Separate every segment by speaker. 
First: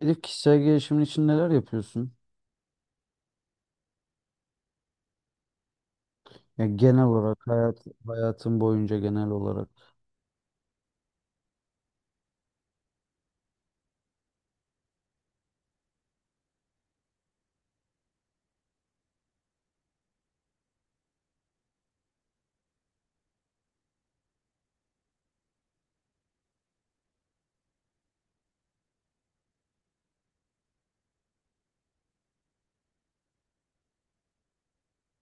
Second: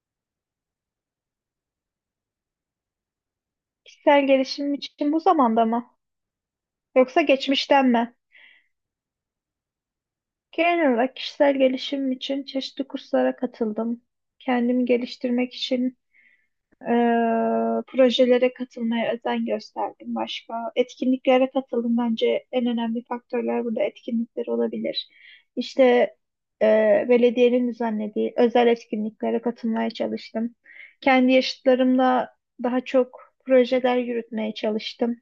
Speaker 1: Elif, kişisel gelişimin için neler yapıyorsun?
Speaker 2: Kişisel gelişim için bu zamanda mı?
Speaker 1: Ya genel
Speaker 2: Yoksa
Speaker 1: olarak hayat,
Speaker 2: geçmişten mi?
Speaker 1: hayatın boyunca genel olarak
Speaker 2: Genel olarak kişisel gelişim için çeşitli kurslara katıldım. Kendimi geliştirmek için eee, projelere katılmaya özen gösterdim. Başka etkinliklere katıldım. Bence en önemli faktörler burada etkinlikler olabilir. İşte belediyenin düzenlediği özel etkinliklere katılmaya çalıştım. Kendi yaşıtlarımla daha çok projeler yürütmeye çalıştım.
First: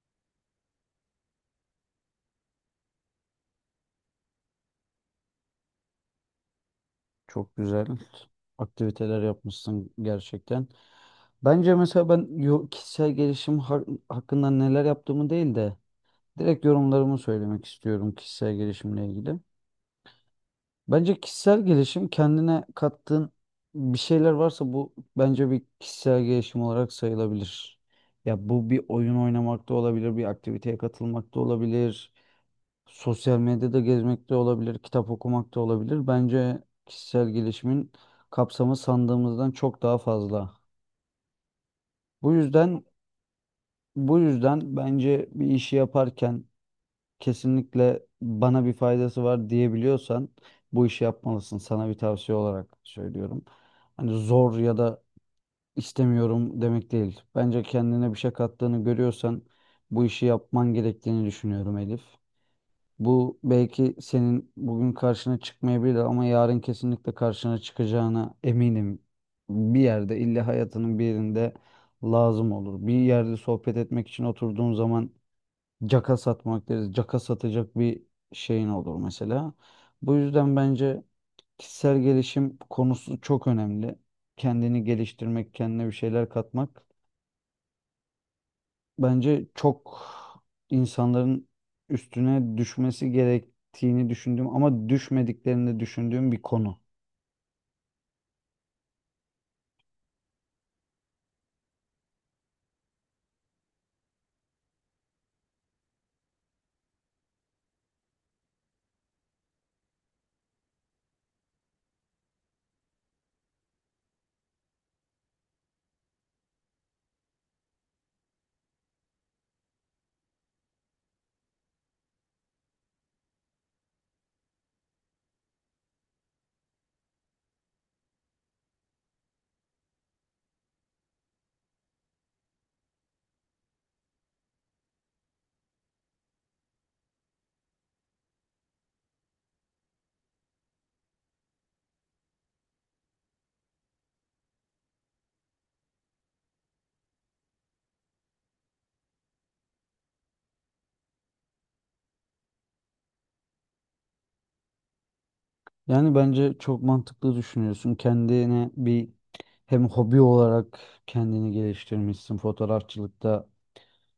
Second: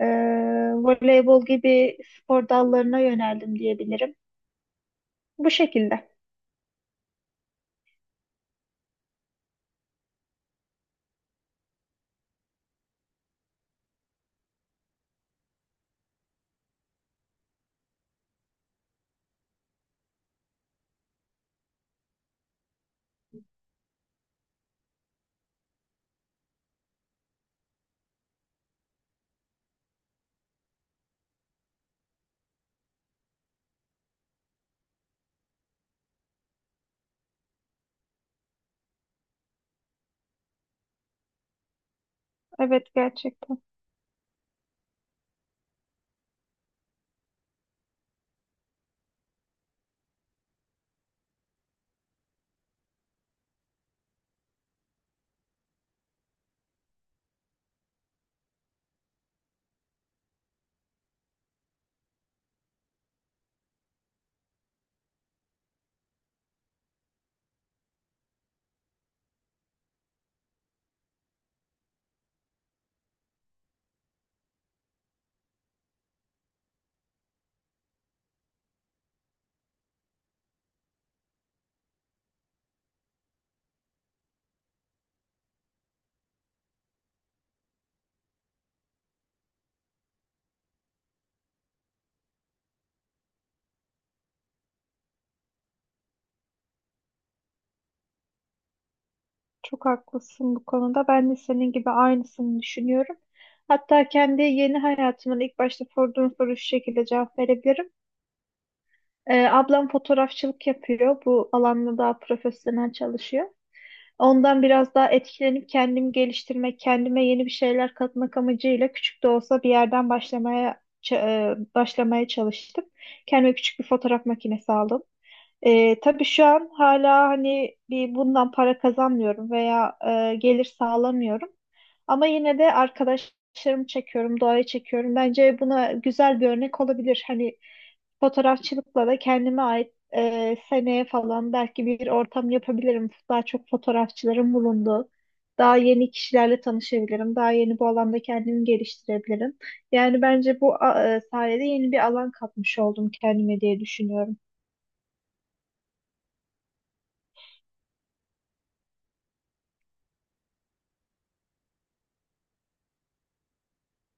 Speaker 2: Ee, Voleybol gibi spor dallarına yöneldim diyebilirim. Bu şekilde.
Speaker 1: çok güzel aktiviteler yapmışsın gerçekten. Bence mesela kişisel hakkında neler yaptığımı değil de direkt yorumlarımı söylemek istiyorum kişisel gelişimle ilgili. Bence kişisel gelişim kendine kattığın bir şeyler varsa bu bence bir kişisel gelişim olarak sayılabilir. Ya bu bir oyun oynamak da olabilir, bir aktiviteye katılmak da olabilir. Sosyal medyada gezmek de olabilir, kitap okumak da olabilir. Bence kişisel gelişimin kapsamı sandığımızdan çok daha fazla. Bu yüzden
Speaker 2: Evet, gerçekten
Speaker 1: bu yüzden bence bir işi yaparken kesinlikle bana bir faydası var diyebiliyorsan bu işi yapmalısın. Sana bir tavsiye olarak söylüyorum. Hani zor ya da istemiyorum demek değil. Bence kendine bir şey kattığını görüyorsan bu işi yapman gerektiğini düşünüyorum Elif. Bu belki senin bugün karşına çıkmayabilir ama yarın kesinlikle karşına çıkacağına eminim. Bir yerde illa hayatının bir yerinde lazım olur. Bir yerde sohbet etmek için oturduğun zaman caka satmak deriz. Caka satacak bir şeyin olur mesela. Bu yüzden bence kişisel gelişim konusu çok önemli. Kendini geliştirmek, kendine bir şeyler katmak bence çok insanların üstüne düşmesi gerektiğini düşündüğüm ama düşmediklerini de düşündüğüm bir konu.
Speaker 2: çok haklısın bu konuda. Ben de senin gibi aynısını düşünüyorum. Hatta kendi yeni hayatımın ilk başta sorduğun soru şu şekilde cevap verebilirim. Ablam fotoğrafçılık yapıyor. Bu alanda daha profesyonel çalışıyor. Ondan biraz daha etkilenip kendimi geliştirmek, kendime yeni bir şeyler katmak amacıyla küçük de olsa bir yerden başlamaya çalıştım. Kendime küçük bir fotoğraf makinesi aldım. Tabii şu an hala hani bir bundan para kazanmıyorum veya gelir sağlamıyorum. Ama yine de arkadaşlarımı çekiyorum, doğayı çekiyorum. Bence buna güzel bir örnek olabilir. Hani fotoğrafçılıkla da kendime ait, seneye falan belki bir ortam yapabilirim. Daha çok fotoğrafçıların bulunduğu, daha yeni kişilerle tanışabilirim. Daha yeni bu alanda kendimi geliştirebilirim. Yani bence bu sayede yeni bir alan katmış oldum kendime diye düşünüyorum.
Speaker 1: Yani bence çok mantıklı düşünüyorsun. Kendine bir hem hobi olarak kendini geliştirmişsin fotoğrafçılıkta.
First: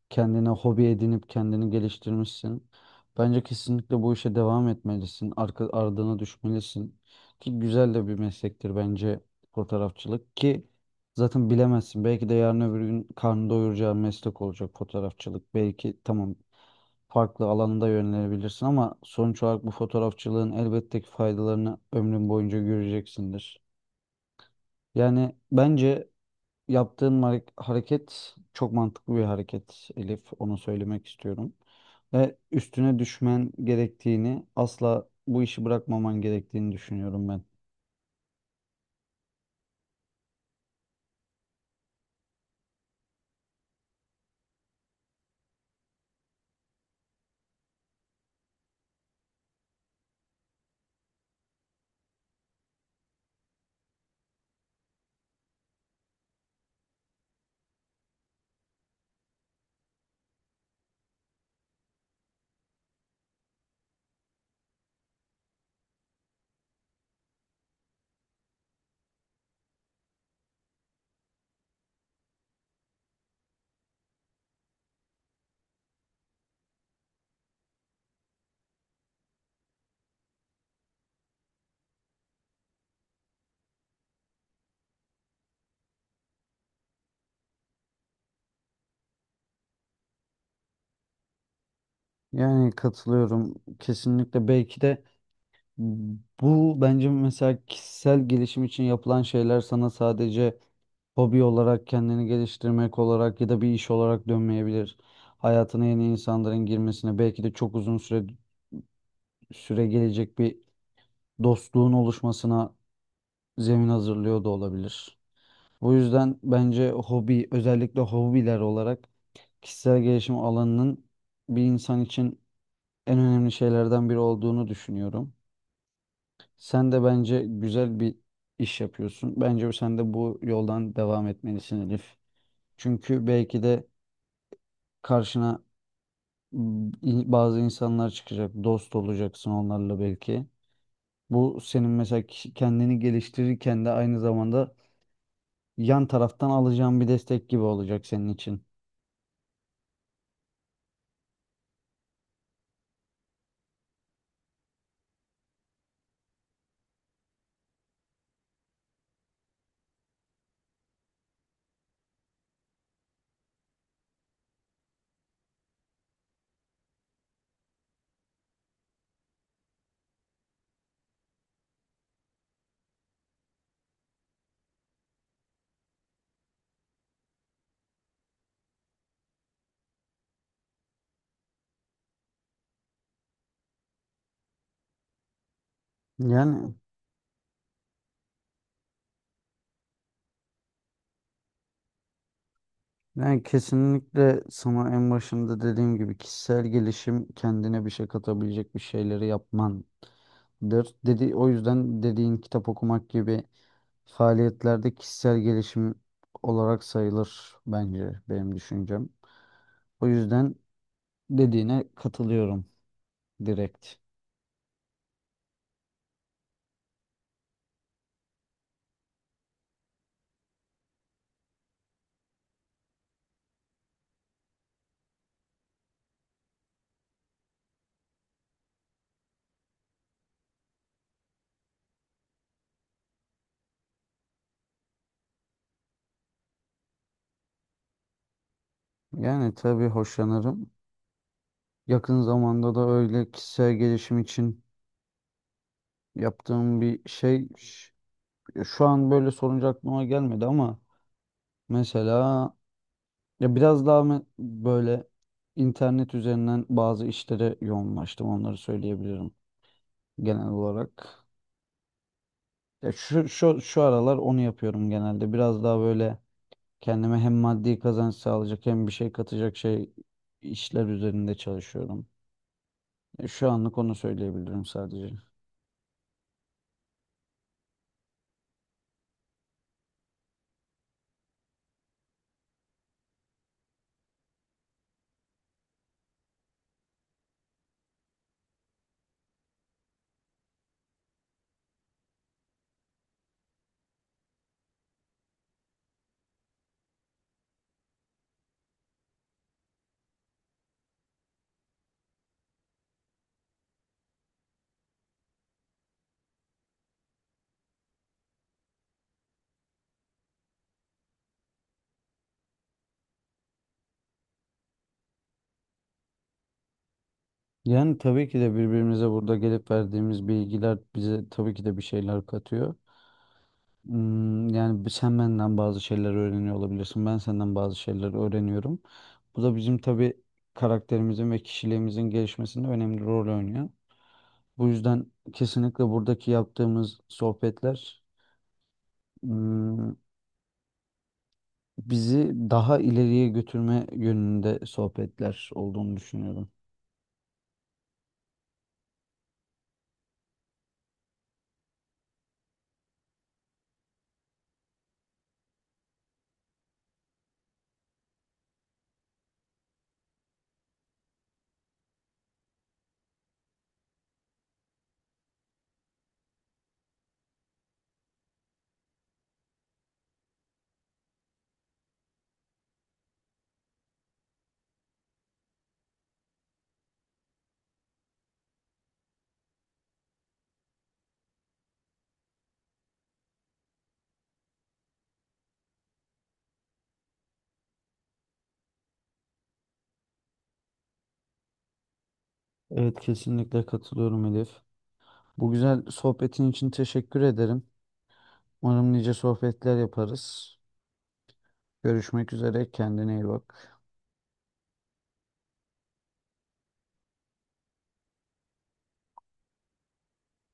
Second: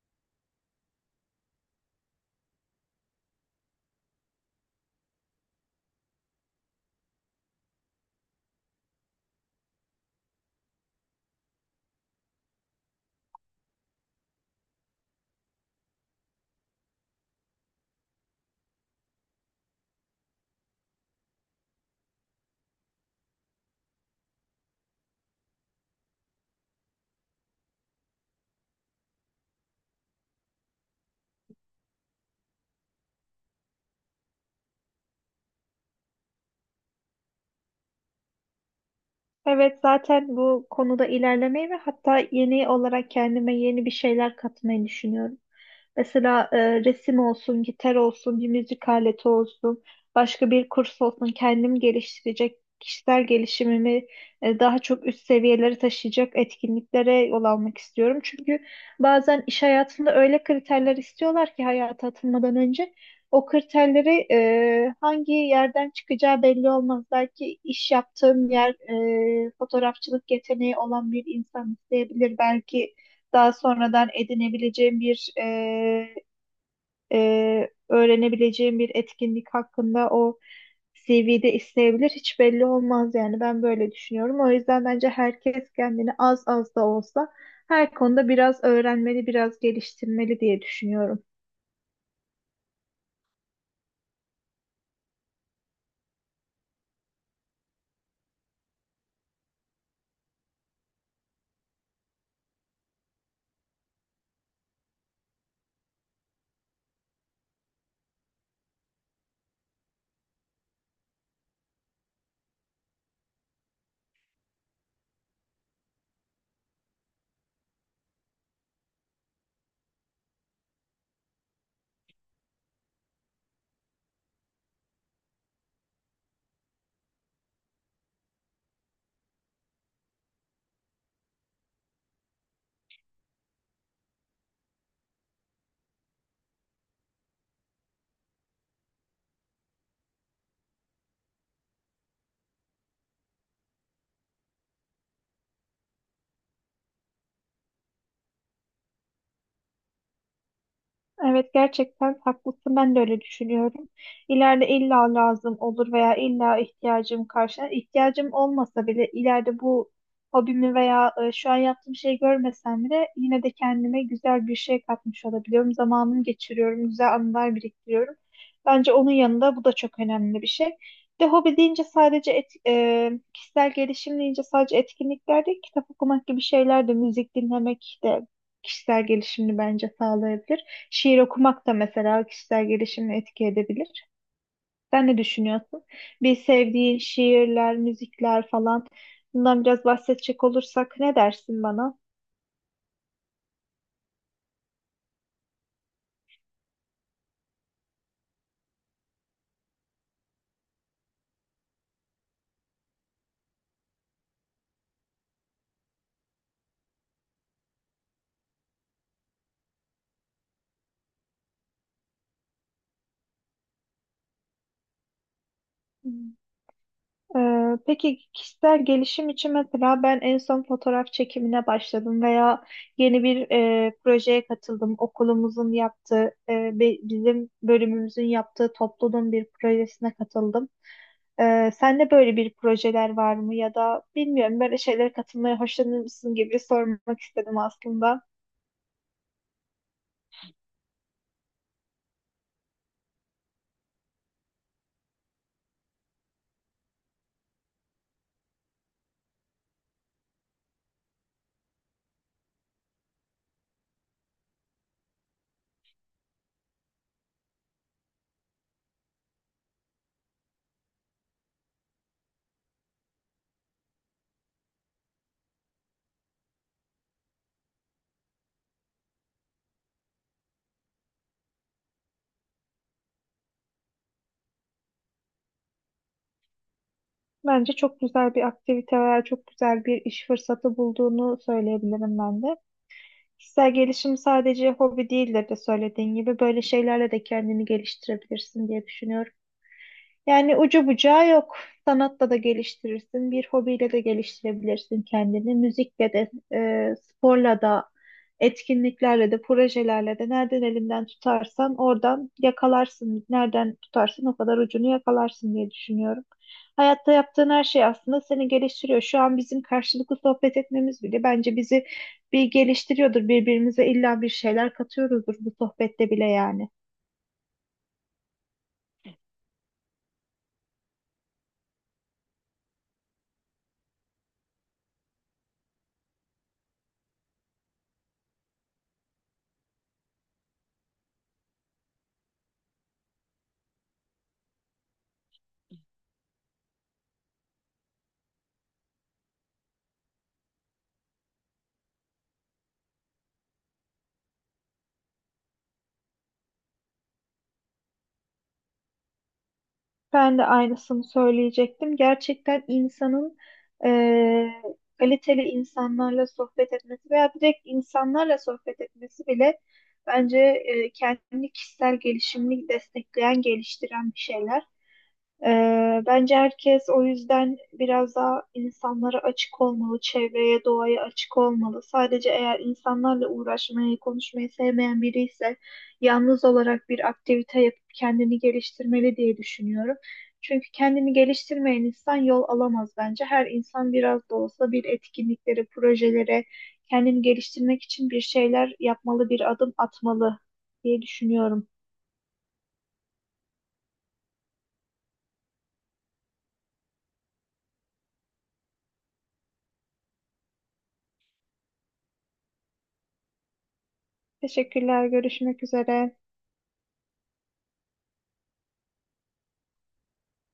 Speaker 1: Kendine hobi edinip kendini geliştirmişsin. Bence kesinlikle bu işe devam etmelisin. Arka, ardına düşmelisin. Ki güzel de bir meslektir bence fotoğrafçılık, ki zaten bilemezsin. Belki de yarın öbür gün karnı doyuracağın meslek olacak fotoğrafçılık. Belki tamam, farklı alanda yönelebilirsin ama sonuç olarak bu fotoğrafçılığın elbette ki faydalarını ömrün boyunca göreceksindir. Yani bence yaptığın hareket çok mantıklı bir hareket Elif. Onu söylemek istiyorum. Ve üstüne düşmen gerektiğini, asla bu işi bırakmaman gerektiğini düşünüyorum ben.
Speaker 2: Evet, zaten bu konuda ilerlemeyi ve hatta yeni olarak kendime yeni bir şeyler katmayı düşünüyorum. Mesela resim olsun, gitar olsun, bir müzik aleti olsun, başka bir kurs olsun, kendim geliştirecek, kişisel gelişimimi daha çok üst seviyelere taşıyacak etkinliklere yol almak istiyorum. Çünkü bazen iş hayatında öyle kriterler istiyorlar ki hayata atılmadan önce o kriterleri, hangi yerden çıkacağı belli olmaz. Belki iş yaptığım yer, fotoğrafçılık yeteneği olan bir insan isteyebilir. Belki daha sonradan edinebileceğim bir öğrenebileceğim bir etkinlik hakkında o CV'de isteyebilir. Hiç belli olmaz yani, ben böyle düşünüyorum. O yüzden bence herkes kendini az az da olsa her konuda biraz öğrenmeli, biraz geliştirmeli diye düşünüyorum.
Speaker 1: Yani katılıyorum kesinlikle. Belki de bu bence mesela kişisel gelişim için yapılan şeyler sana sadece hobi olarak kendini geliştirmek olarak ya da bir iş olarak dönmeyebilir. Hayatına yeni insanların girmesine, belki de çok uzun süre gelecek bir dostluğun oluşmasına zemin hazırlıyor da olabilir. Bu yüzden bence hobi, özellikle hobiler olarak kişisel gelişim alanının bir insan için en önemli şeylerden biri olduğunu düşünüyorum. Sen de bence güzel bir iş yapıyorsun. Bence sen de bu yoldan devam etmelisin Elif. Çünkü belki de karşına bazı insanlar çıkacak, dost olacaksın onlarla belki. Bu senin mesela kendini geliştirirken de aynı zamanda yan taraftan alacağın bir destek gibi olacak senin için.
Speaker 2: Evet, gerçekten haklısın, ben de öyle düşünüyorum. İleride illa lazım olur veya illa ihtiyacım karşılar. İhtiyacım olmasa bile ileride bu hobimi veya şu an yaptığım şeyi görmesem bile yine de kendime güzel bir şey katmış olabiliyorum. Zamanımı geçiriyorum, güzel anılar biriktiriyorum. Bence onun yanında bu da çok önemli bir şey. Bir de hobi deyince sadece kişisel gelişim deyince sadece etkinlikler değil, kitap okumak gibi şeyler de, müzik dinlemek de kişisel gelişimini bence sağlayabilir. Şiir okumak da mesela kişisel gelişimi etki edebilir. Sen ne düşünüyorsun? Bir
Speaker 1: Yani,
Speaker 2: sevdiğin şiirler, müzikler falan, bundan biraz bahsedecek olursak ne dersin bana?
Speaker 1: yani kesinlikle sana en başında dediğim gibi kişisel gelişim kendine bir şey katabilecek bir şeyleri yapmandır. Dedi, o yüzden dediğin kitap okumak gibi faaliyetlerde kişisel gelişim olarak sayılır bence, benim düşüncem. O yüzden dediğine katılıyorum direkt.
Speaker 2: Hmm. Peki kişisel gelişim için mesela ben en son fotoğraf çekimine başladım veya yeni bir, projeye katıldım. Okulumuzun yaptığı, bizim bölümümüzün yaptığı topluluğun bir projesine katıldım. Sende böyle bir projeler var mı ya da bilmiyorum böyle şeylere katılmaya hoşlanır mısın gibi sormak istedim aslında.
Speaker 1: Yani tabii hoşlanırım. Yakın zamanda da öyle kişisel gelişim için yaptığım bir şey, ya şu an böyle sorunca aklıma gelmedi ama mesela ya biraz daha böyle internet üzerinden bazı işlere yoğunlaştım, onları söyleyebilirim genel olarak. Ya şu aralar onu yapıyorum genelde. Biraz daha böyle kendime hem maddi kazanç sağlayacak hem bir şey katacak şey işler üzerinde çalışıyorum. Ya şu anlık onu söyleyebilirim sadece.
Speaker 2: Bence çok güzel bir aktivite var, çok güzel bir iş fırsatı bulduğunu söyleyebilirim ben de. Kişisel gelişim sadece hobi değildir de söylediğin gibi böyle şeylerle de kendini geliştirebilirsin diye düşünüyorum. Yani ucu bucağı yok. Sanatla da geliştirirsin, bir hobiyle de geliştirebilirsin kendini. Müzikle de, sporla da, etkinliklerle de, projelerle de nereden elinden tutarsan oradan yakalarsın. Nereden tutarsın o kadar ucunu yakalarsın diye düşünüyorum. Hayatta yaptığın her şey aslında seni geliştiriyor. Şu an bizim karşılıklı sohbet etmemiz bile bence bizi bir geliştiriyordur. Birbirimize illa bir şeyler katıyoruzdur bu sohbette bile yani.
Speaker 1: Yani tabii ki de birbirimize burada gelip verdiğimiz bilgiler bize tabii ki de bir şeyler katıyor. Hmm, yani sen benden bazı şeyler öğreniyor olabilirsin. Ben senden bazı şeyler öğreniyorum. Bu da bizim tabii karakterimizin ve kişiliğimizin gelişmesinde önemli rol oynuyor. Bu yüzden kesinlikle buradaki yaptığımız sohbetler, hmm, bizi daha ileriye götürme yönünde sohbetler olduğunu düşünüyorum.
Speaker 2: Ben de aynısını söyleyecektim. Gerçekten insanın eee, kaliteli insanlarla sohbet etmesi veya direkt insanlarla sohbet etmesi bile bence kendini kişisel gelişimini destekleyen, geliştiren bir şeyler. Bence herkes o yüzden biraz daha insanlara açık olmalı, çevreye, doğaya açık olmalı. Sadece eğer insanlarla uğraşmayı, konuşmayı sevmeyen biri ise yalnız olarak bir aktivite yapıp kendini geliştirmeli diye düşünüyorum. Çünkü kendini geliştirmeyen insan yol alamaz bence. Her insan biraz da olsa bir etkinliklere, projelere, kendini geliştirmek için bir şeyler yapmalı, bir adım atmalı diye düşünüyorum.
Speaker 1: Evet, kesinlikle katılıyorum Elif. Bu güzel sohbetin için teşekkür ederim. Umarım nice sohbetler yaparız. Görüşmek üzere. Kendine iyi bak.
Speaker 2: Teşekkürler, görüşmek üzere.